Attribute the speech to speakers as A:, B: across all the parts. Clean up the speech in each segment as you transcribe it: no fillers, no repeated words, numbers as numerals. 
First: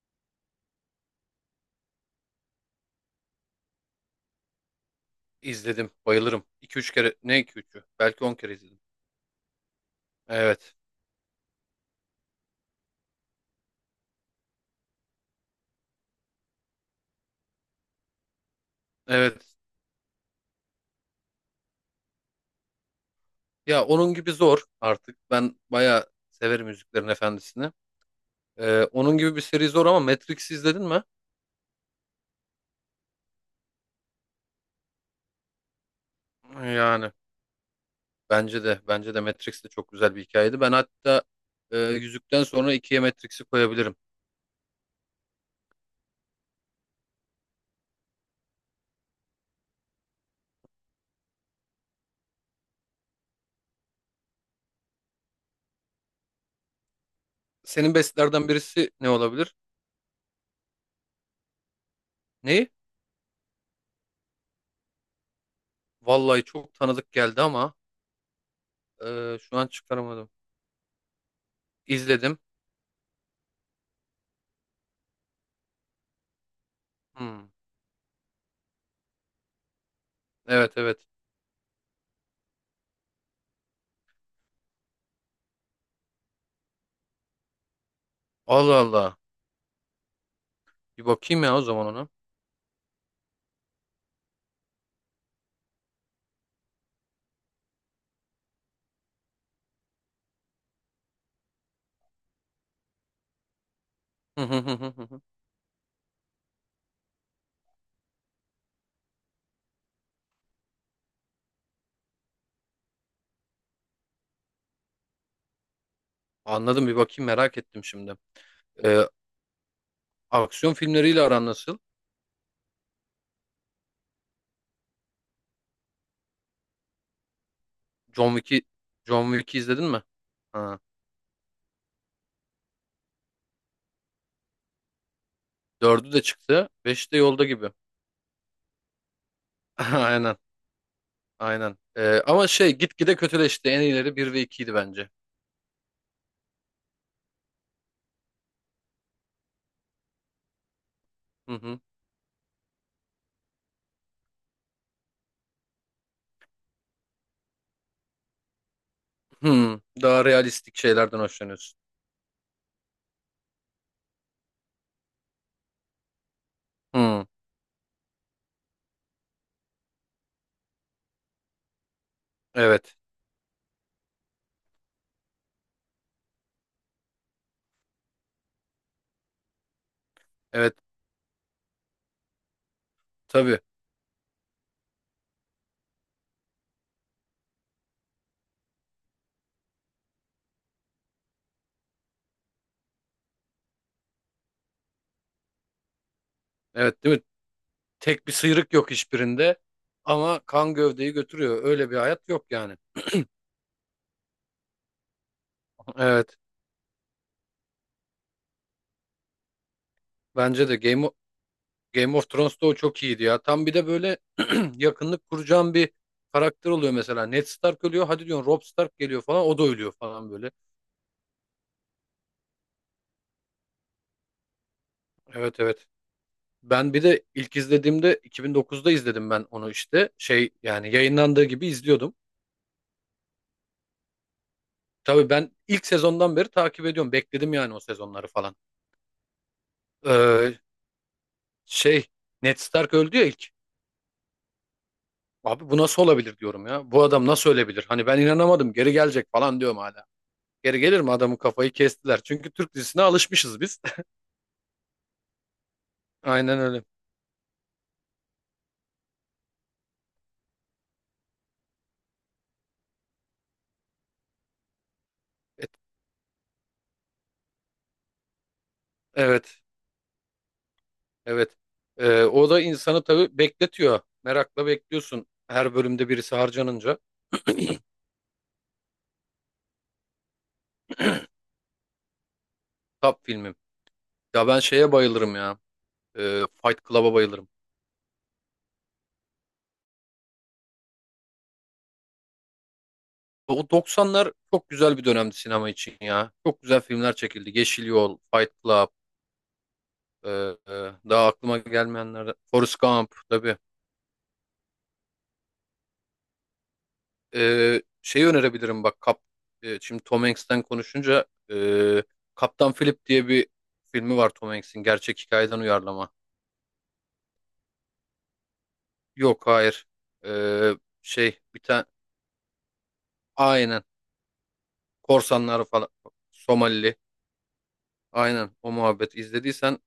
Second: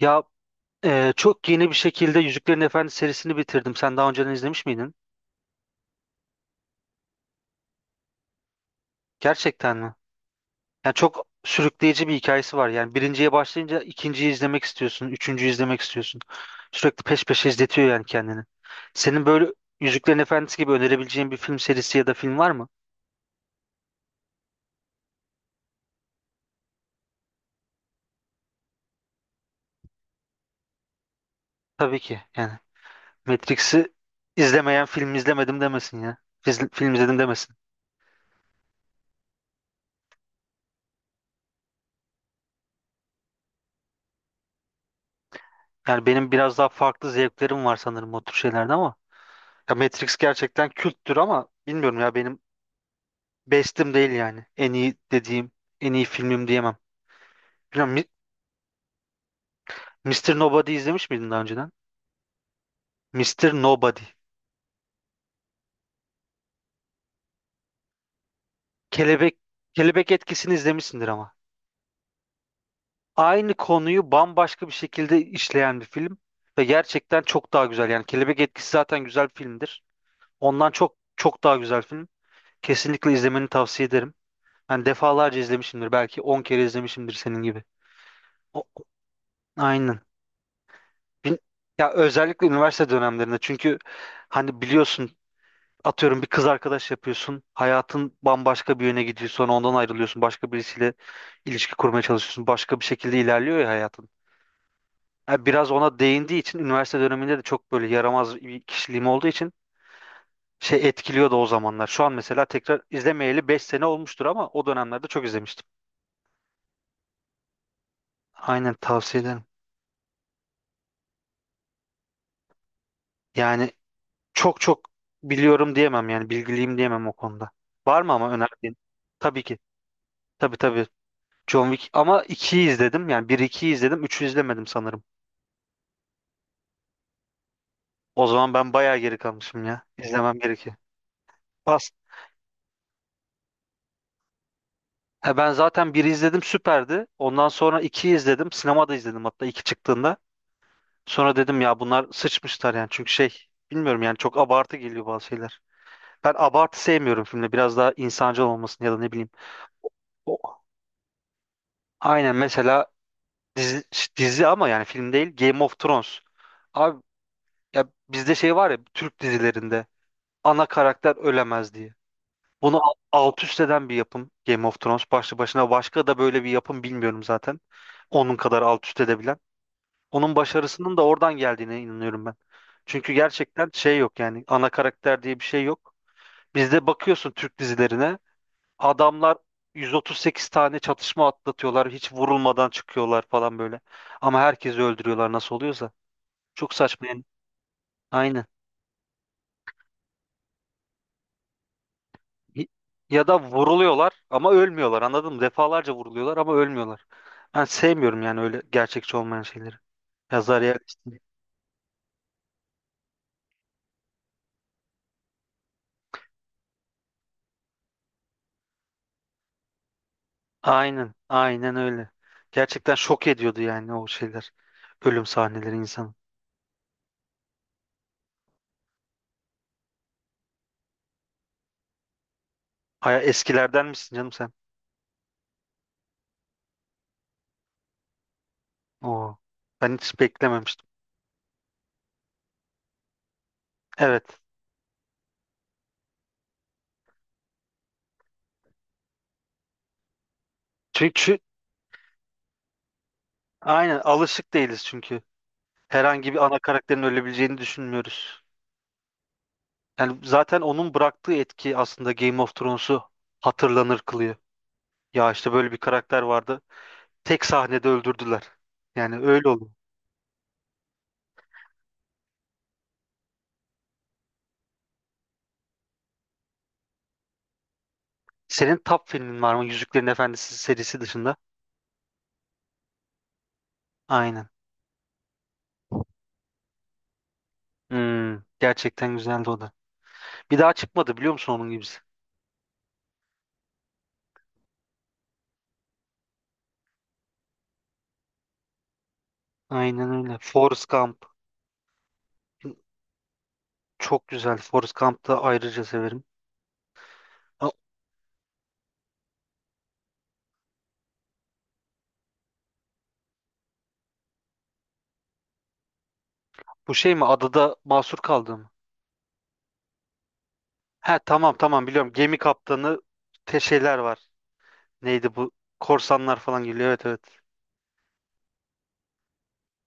A: Ya çok yeni bir şekilde Yüzüklerin Efendisi serisini bitirdim. Sen daha önceden izlemiş miydin?
B: İzledim. Bayılırım. 2 üç kere. Ne iki üçü? Belki 10 kere izledim.
A: Gerçekten mi?
B: Evet.
A: Yani çok sürükleyici bir hikayesi var. Yani birinciye başlayınca ikinciyi izlemek istiyorsun, üçüncüyü izlemek istiyorsun. Sürekli peş peşe izletiyor yani kendini. Senin
B: Evet.
A: böyle Yüzüklerin Efendisi gibi önerebileceğin bir film serisi ya da film var mı?
B: Ya onun gibi zor artık. Ben bayağı severim Yüzüklerin Efendisi'ni. Onun gibi bir seri zor ama Matrix izledin mi?
A: Tabii ki. Yani Matrix'i izlemeyen film izlemedim demesin ya. Film
B: Yani
A: izledim demesin.
B: bence de. Bence de Matrix de çok güzel bir hikayeydi. Ben hatta Yüzükten sonra ikiye Matrix'i koyabilirim.
A: Yani benim biraz daha farklı zevklerim var sanırım o tür şeylerde ama ya Matrix gerçekten külttür ama bilmiyorum ya benim bestim değil yani. En iyi dediğim, en iyi filmim diyemem. Bilmiyorum,
B: Senin bestlerden birisi ne olabilir?
A: Mr. Nobody izlemiş miydin daha önceden?
B: Neyi?
A: Mr. Nobody.
B: Vallahi çok tanıdık geldi ama
A: Kelebek
B: şu an
A: Kelebek
B: çıkaramadım.
A: Etkisi'ni izlemişsindir ama.
B: İzledim.
A: Aynı konuyu bambaşka bir şekilde işleyen bir film ve gerçekten
B: Hmm.
A: çok daha güzel. Yani Kelebek Etkisi zaten güzel bir filmdir. Ondan
B: Evet
A: çok
B: evet.
A: çok daha güzel film. Kesinlikle izlemeni tavsiye ederim. Ben defalarca izlemişimdir. Belki 10 kere izlemişimdir senin gibi. O,
B: Allah Allah.
A: aynen.
B: Bir
A: Bin-
B: bakayım ya o zaman
A: Ya
B: ona.
A: özellikle üniversite dönemlerinde çünkü hani biliyorsun atıyorum bir kız arkadaş yapıyorsun. Hayatın bambaşka bir yöne gidiyor. Sonra ondan ayrılıyorsun. Başka birisiyle ilişki kurmaya çalışıyorsun. Başka bir şekilde ilerliyor ya hayatın.
B: Hı hı hı hı hı hı.
A: Ha, biraz ona değindiği için üniversite döneminde de çok böyle yaramaz bir kişiliğim olduğu için şey etkiliyordu o zamanlar. Şu an mesela tekrar izlemeyeli 5 sene olmuştur ama o dönemlerde çok izlemiştim.
B: Anladım bir bakayım merak ettim şimdi.
A: Aynen
B: Ee,
A: tavsiye ederim.
B: aksiyon filmleriyle aran nasıl?
A: Yani çok çok biliyorum diyemem yani bilgiliyim diyemem o konuda. Var mı
B: John
A: ama
B: Wick'i
A: önerdiğin?
B: John
A: Tabii ki.
B: Wick'i izledin mi?
A: Tabii
B: Ha.
A: tabii. John Wick ama 2'yi izledim. Yani bir 2'yi izledim. 3'ü izlemedim sanırım.
B: Dördü de çıktı. Beşi de yolda gibi.
A: O zaman ben bayağı geri kalmışım ya.
B: Aynen.
A: İzlemem gerekiyor.
B: Aynen.
A: Pas.
B: Ama şey gitgide kötüleşti. En iyileri bir ve ikiydi bence.
A: Ha, ben zaten 1'i izledim, süperdi. Ondan sonra 2'yi izledim. Sinemada izledim hatta 2 çıktığında. Sonra
B: Hı
A: dedim ya
B: hı.
A: bunlar sıçmışlar yani. Çünkü şey, bilmiyorum yani çok abartı geliyor bazı şeyler. Ben abartı sevmiyorum filmde. Biraz daha insancıl olmasını ya da ne bileyim.
B: Hı. Daha
A: O-
B: realistik şeylerden hoşlanıyorsun.
A: Aynen mesela dizi, dizi ama yani film değil, Game of Thrones. Abi
B: Hı.
A: ya bizde şey var ya Türk dizilerinde, ana karakter ölemez diye. Bunu
B: Evet.
A: alt üst eden bir yapım Game of Thrones başlı başına. Başka da böyle bir yapım bilmiyorum zaten. Onun kadar alt üst edebilen. Onun
B: Evet.
A: başarısının da oradan geldiğine inanıyorum ben. Çünkü
B: Tabii.
A: gerçekten şey yok yani, ana karakter diye bir şey yok. Bizde bakıyorsun Türk dizilerine, adamlar 138 tane çatışma atlatıyorlar, hiç vurulmadan çıkıyorlar falan böyle. Ama herkesi öldürüyorlar nasıl oluyorsa. Çok
B: Evet
A: saçma
B: değil mi?
A: yani.
B: Tek bir
A: Aynen.
B: sıyrık yok hiçbirinde. Ama kan gövdeyi götürüyor. Öyle bir hayat yok yani.
A: Ya da vuruluyorlar ama ölmüyorlar, anladın mı? Defalarca vuruluyorlar
B: Evet.
A: ama ölmüyorlar. Ben sevmiyorum yani öyle gerçekçi olmayan şeyleri. Yazar
B: Bence de
A: yer.
B: Game of Thrones'ta o çok iyiydi ya. Tam bir de böyle yakınlık kuracağın bir karakter oluyor mesela. Ned Stark ölüyor. Hadi diyorsun Robb Stark geliyor falan. O da ölüyor falan böyle.
A: Aynen, aynen öyle. Gerçekten şok ediyordu yani o şeyler. Ölüm
B: Evet
A: sahneleri
B: evet.
A: insanı.
B: Ben bir de ilk izlediğimde 2009'da izledim ben onu işte. Şey yani yayınlandığı gibi izliyordum.
A: Aya, eskilerden misin canım sen?
B: Tabii ben ilk sezondan beri takip ediyorum. Bekledim yani o sezonları falan.
A: Oo. Ben hiç
B: Ee,
A: beklememiştim.
B: şey Ned Stark öldü ya ilk.
A: Evet.
B: Abi bu nasıl olabilir diyorum ya. Bu adam nasıl ölebilir? Hani ben inanamadım. Geri gelecek falan diyorum hala. Geri gelir mi adamın
A: Çünkü
B: kafayı kestiler. Çünkü Türk dizisine alışmışız biz.
A: aynen alışık değiliz çünkü. Herhangi bir ana
B: Aynen öyle.
A: karakterin ölebileceğini düşünmüyoruz. Yani zaten onun bıraktığı etki aslında Game of Thrones'u hatırlanır kılıyor. Ya işte
B: Et-
A: böyle bir karakter vardı. Tek sahnede öldürdüler. Yani öyle
B: Evet,
A: oldu.
B: evet. O da insanı tabii bekletiyor. Merakla bekliyorsun her bölümde birisi harcanınca.
A: Senin top filmin var mı Yüzüklerin Efendisi serisi dışında?
B: Top filmim. Ya
A: Aynen.
B: ben şeye bayılırım ya. Fight Club'a bayılırım.
A: Hmm, gerçekten güzeldi o da. Bir daha çıkmadı biliyor musun onun gibisi?
B: O 90'lar çok güzel bir dönemdi sinema için ya. Çok güzel filmler çekildi. Yeşil Yol, Fight Club,
A: Aynen öyle.
B: ee,
A: Forrest
B: e,
A: Gump.
B: daha aklıma gelmeyenler. Forrest Gump tabii.
A: Çok güzel. Forrest Gump'ı da ayrıca severim. Ha,
B: Şey önerebilirim bak şimdi Tom Hanks'ten konuşunca e, Kaptan Philip diye bir filmi var Tom Hanks'in gerçek hikayeden uyarlama.
A: bu şey mi? Adada mahsur kaldı mı?
B: Yok hayır. Ee,
A: He,
B: şey
A: tamam
B: bir tane
A: tamam biliyorum. Gemi kaptanı, te
B: aynen
A: şeyler var. Neydi bu?
B: korsanlar falan
A: Korsanlar falan geliyor.
B: Somalili
A: Evet, evet.
B: aynen o muhabbet izlediysen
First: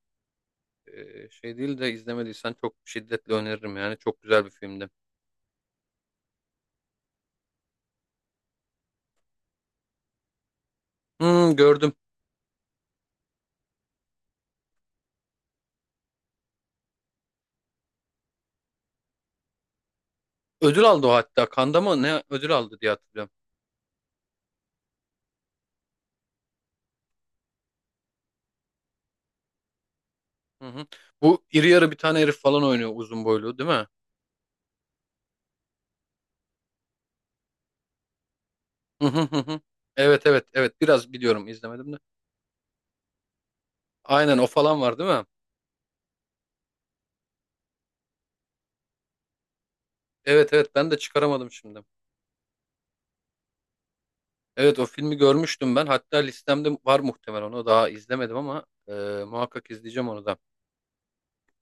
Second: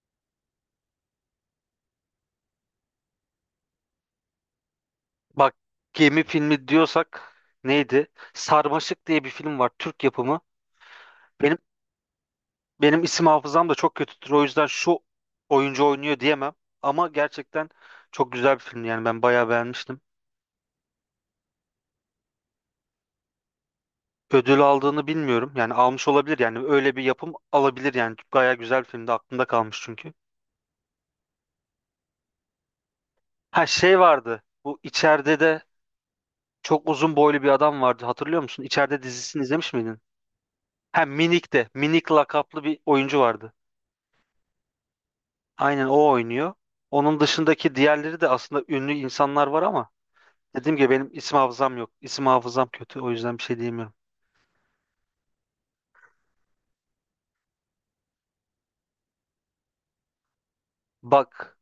B: şey değil de izlemediysen çok şiddetle öneririm yani çok güzel bir filmdi.
A: Bak, gemi filmi diyorsak neydi? Sarmaşık diye bir film var, Türk yapımı.
B: Hmm,
A: Benim
B: gördüm.
A: benim isim hafızam da çok kötüdür. O yüzden şu oyuncu oynuyor diyemem. Ama gerçekten çok güzel bir film yani, ben bayağı beğenmiştim.
B: Ödül aldı o hatta. Kanda mı ne ödül aldı diye hatırlıyorum.
A: Ödül aldığını bilmiyorum. Yani almış olabilir yani, öyle bir yapım alabilir yani. Gayet güzel bir filmdi, aklımda kalmış çünkü.
B: Hı hı. Bu iri yarı bir tane herif falan oynuyor uzun boylu
A: Ha
B: değil mi?
A: şey vardı. Bu, içeride de çok uzun boylu bir adam vardı, hatırlıyor musun? İçeride
B: Hı hı hı
A: dizisini
B: hı.
A: izlemiş miydin?
B: Evet evet evet
A: Ha,
B: biraz biliyorum
A: Minik de
B: izlemedim de.
A: Minik lakaplı bir oyuncu vardı.
B: Aynen o falan var değil mi?
A: Aynen o oynuyor. Onun dışındaki diğerleri de aslında ünlü insanlar var ama
B: Evet evet
A: dediğim gibi
B: ben de
A: benim isim
B: çıkaramadım
A: hafızam
B: şimdi.
A: yok. İsim hafızam kötü, o yüzden bir şey diyemiyorum.
B: Evet o filmi görmüştüm ben. Hatta listemde var muhtemelen onu daha izlemedim ama muhakkak izleyeceğim onu da.
A: Bak,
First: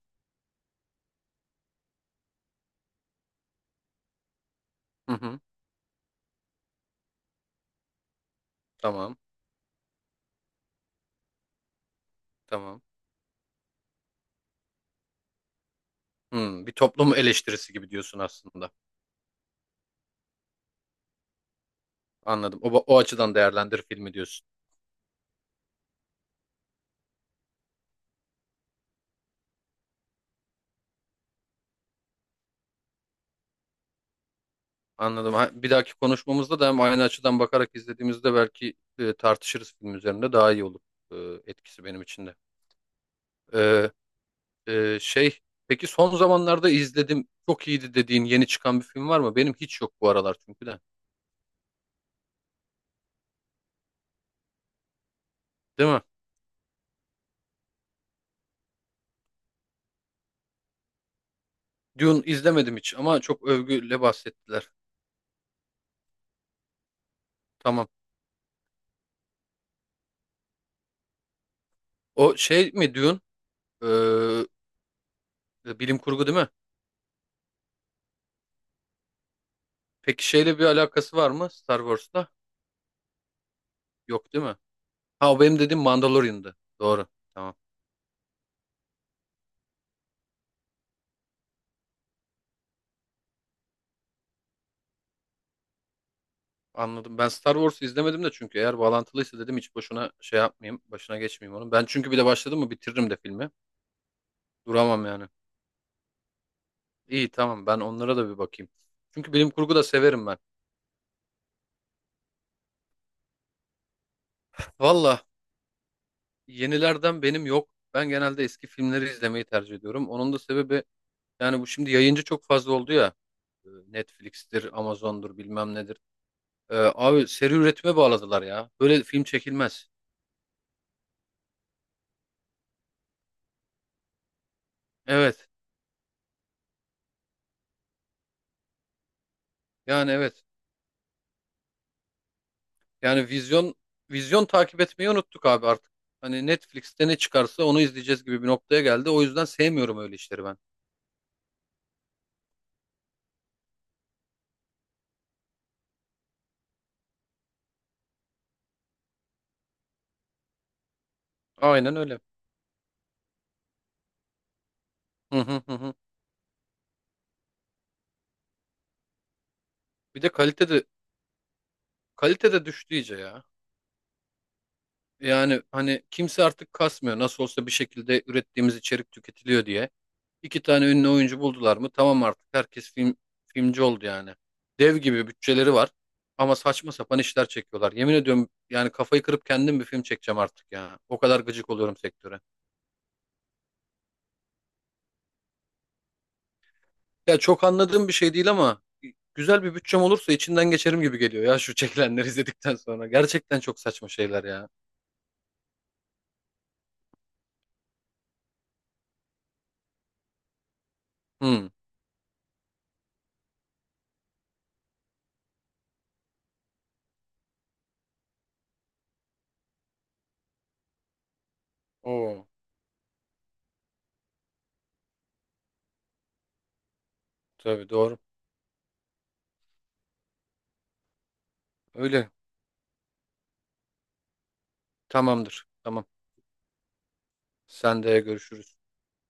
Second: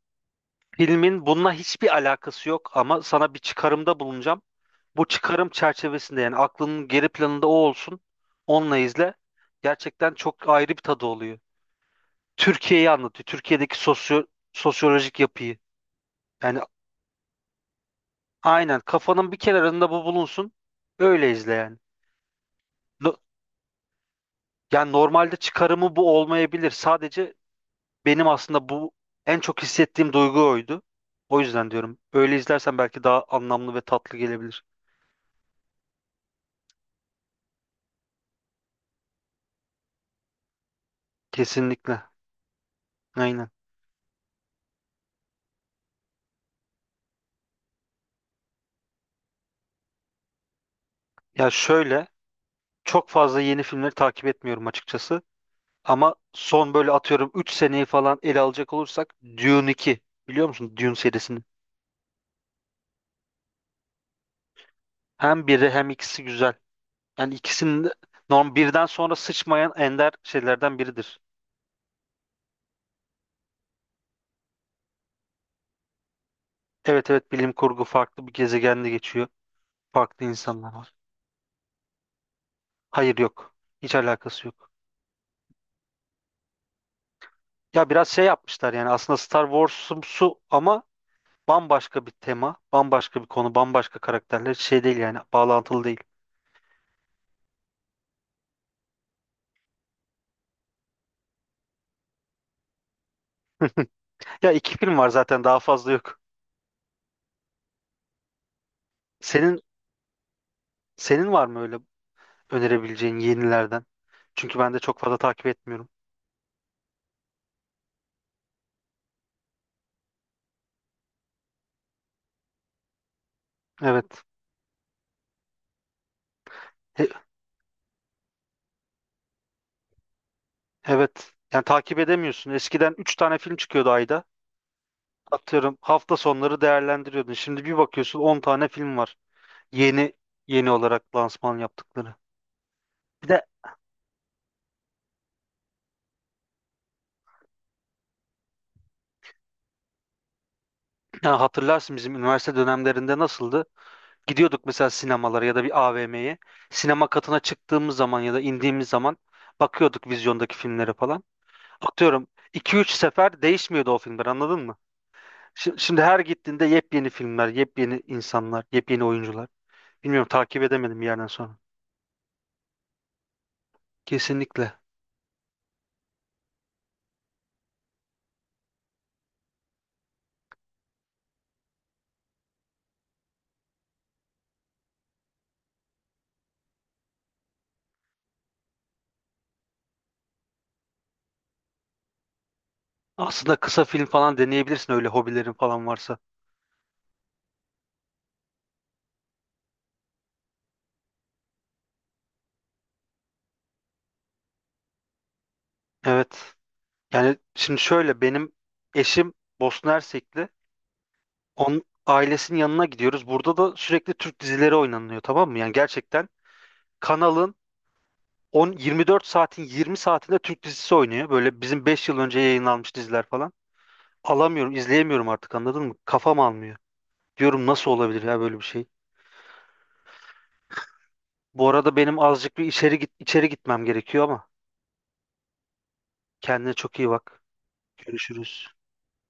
A: filmin bununla hiçbir alakası yok ama sana bir çıkarımda bulunacağım. Bu
B: Hı hı.
A: çıkarım çerçevesinde yani aklının geri planında o olsun. Onunla izle.
B: Tamam
A: Gerçekten çok ayrı bir tadı oluyor.
B: tamam.
A: Türkiye'yi anlatıyor. Türkiye'deki sosyolojik yapıyı. Yani
B: Hmm, bir toplum eleştirisi gibi diyorsun aslında.
A: aynen, kafanın bir kenarında bu bulunsun. Öyle izle yani.
B: Anladım. O
A: No-
B: açıdan değerlendir filmi diyorsun.
A: Yani normalde çıkarımı bu olmayabilir. Sadece benim aslında bu en çok hissettiğim duygu oydu. O yüzden diyorum. Öyle izlersen belki daha anlamlı ve tatlı gelebilir.
B: Anladım. Ha, bir dahaki konuşmamızda da hem aynı açıdan bakarak izlediğimizde belki tartışırız film üzerinde daha iyi olur e, etkisi
A: Kesinlikle.
B: benim için de.
A: Aynen.
B: E, şey peki son zamanlarda izledim çok iyiydi dediğin yeni çıkan bir film var mı? Benim hiç yok bu aralar çünkü de.
A: Ya şöyle, çok fazla yeni filmleri takip etmiyorum açıkçası.
B: Değil mi?
A: Ama son böyle, atıyorum 3 seneyi falan ele alacak olursak, Dune 2. Biliyor musun Dune serisini?
B: Dune izlemedim hiç ama çok övgüyle bahsettiler.
A: Hem biri hem ikisi güzel. Yani ikisinin
B: Tamam.
A: de norm birden sonra sıçmayan ender şeylerden biridir.
B: O şey mi Dune? Ee, bilim kurgu değil mi?
A: Evet evet, bilim kurgu, farklı bir gezegende geçiyor. Farklı
B: Peki şeyle bir
A: insanlar var.
B: alakası var mı Star Wars'la?
A: Hayır, yok. Hiç
B: Yok değil
A: alakası
B: mi?
A: yok.
B: Ha o benim dediğim Mandalorian'dı. Doğru. Tamam.
A: Ya biraz şey yapmışlar yani aslında Star Wars'umsu ama bambaşka bir tema, bambaşka bir konu, bambaşka karakterler, şey değil yani, bağlantılı değil.
B: Anladım. Ben Star Wars'u izlemedim de çünkü eğer bağlantılıysa dedim hiç boşuna şey yapmayayım. Başına geçmeyeyim onun. Ben çünkü bir de başladım mı bitiririm de filmi.
A: Ya iki film
B: Duramam
A: var
B: yani.
A: zaten, daha fazla yok.
B: İyi tamam ben onlara da bir bakayım. Çünkü bilim
A: Senin
B: kurgu da severim ben.
A: senin var mı öyle önerebileceğin yenilerden? Çünkü ben de çok fazla
B: Valla
A: takip etmiyorum.
B: yenilerden benim yok. Ben genelde eski filmleri izlemeyi tercih ediyorum. Onun da sebebi yani bu şimdi yayıncı çok fazla oldu ya.
A: Evet.
B: Netflix'tir, Amazon'dur bilmem nedir. E,
A: E-
B: abi seri üretime bağladılar ya. Böyle film çekilmez.
A: evet. Yani takip edemiyorsun. Eskiden 3 tane film çıkıyordu ayda.
B: Evet
A: Atıyorum hafta sonları değerlendiriyordun. Şimdi bir bakıyorsun, 10 tane film var.
B: yani
A: Yeni
B: evet.
A: yeni olarak lansman yaptıkları. Bir
B: Yani
A: de
B: vizyon takip etmeyi unuttuk abi artık. Hani Netflix'te ne çıkarsa onu izleyeceğiz gibi bir noktaya geldi. O yüzden sevmiyorum öyle işleri ben.
A: ya, hatırlarsın bizim üniversite dönemlerinde nasıldı? Gidiyorduk mesela sinemalara ya da bir AVM'ye. Sinema katına çıktığımız zaman ya da indiğimiz zaman bakıyorduk vizyondaki filmlere falan.
B: Aynen öyle.
A: Atıyorum 2 üç sefer değişmiyordu o filmler, anladın mı?
B: Hı hı hı. Hı.
A: Şimdi, her gittiğinde yepyeni filmler, yepyeni insanlar, yepyeni oyuncular.
B: Bir
A: Bilmiyorum,
B: de
A: takip
B: kalitede
A: edemedim bir yerden sonra.
B: Kalite de düştü iyice ya.
A: Kesinlikle.
B: Yani hani kimse artık kasmıyor. Nasıl olsa bir şekilde ürettiğimiz içerik tüketiliyor diye. İki tane ünlü oyuncu buldular mı? Tamam artık herkes filmci oldu yani. Dev gibi bütçeleri var. Ama saçma sapan işler çekiyorlar. Yemin ediyorum yani kafayı kırıp kendim bir film çekeceğim artık ya. O kadar gıcık oluyorum sektöre.
A: Aslında kısa film falan deneyebilirsin öyle hobilerin falan varsa.
B: Ya çok anladığım bir şey değil ama güzel bir bütçem olursa içinden geçerim gibi geliyor ya şu çekilenleri izledikten sonra. Gerçekten çok saçma şeyler ya.
A: Evet. Yani şimdi şöyle, benim eşim Bosna Hersekli.
B: Hmm.
A: Onun ailesinin yanına gidiyoruz. Burada da sürekli Türk dizileri oynanıyor, tamam mı? Yani gerçekten kanalın 10, 24 saatin 20 saatinde Türk dizisi oynuyor. Böyle bizim 5 yıl önce
B: Oo,
A: yayınlanmış diziler falan. Alamıyorum, izleyemiyorum artık, anladın mı? Kafam almıyor. Diyorum
B: tabii
A: nasıl
B: doğru.
A: olabilir ya böyle bir şey? Bu arada benim
B: Öyle.
A: azıcık bir içeri gitmem gerekiyor ama
B: Tamamdır. Tamam.
A: kendine çok iyi bak.
B: Sen de
A: Görüşürüz.
B: görüşürüz.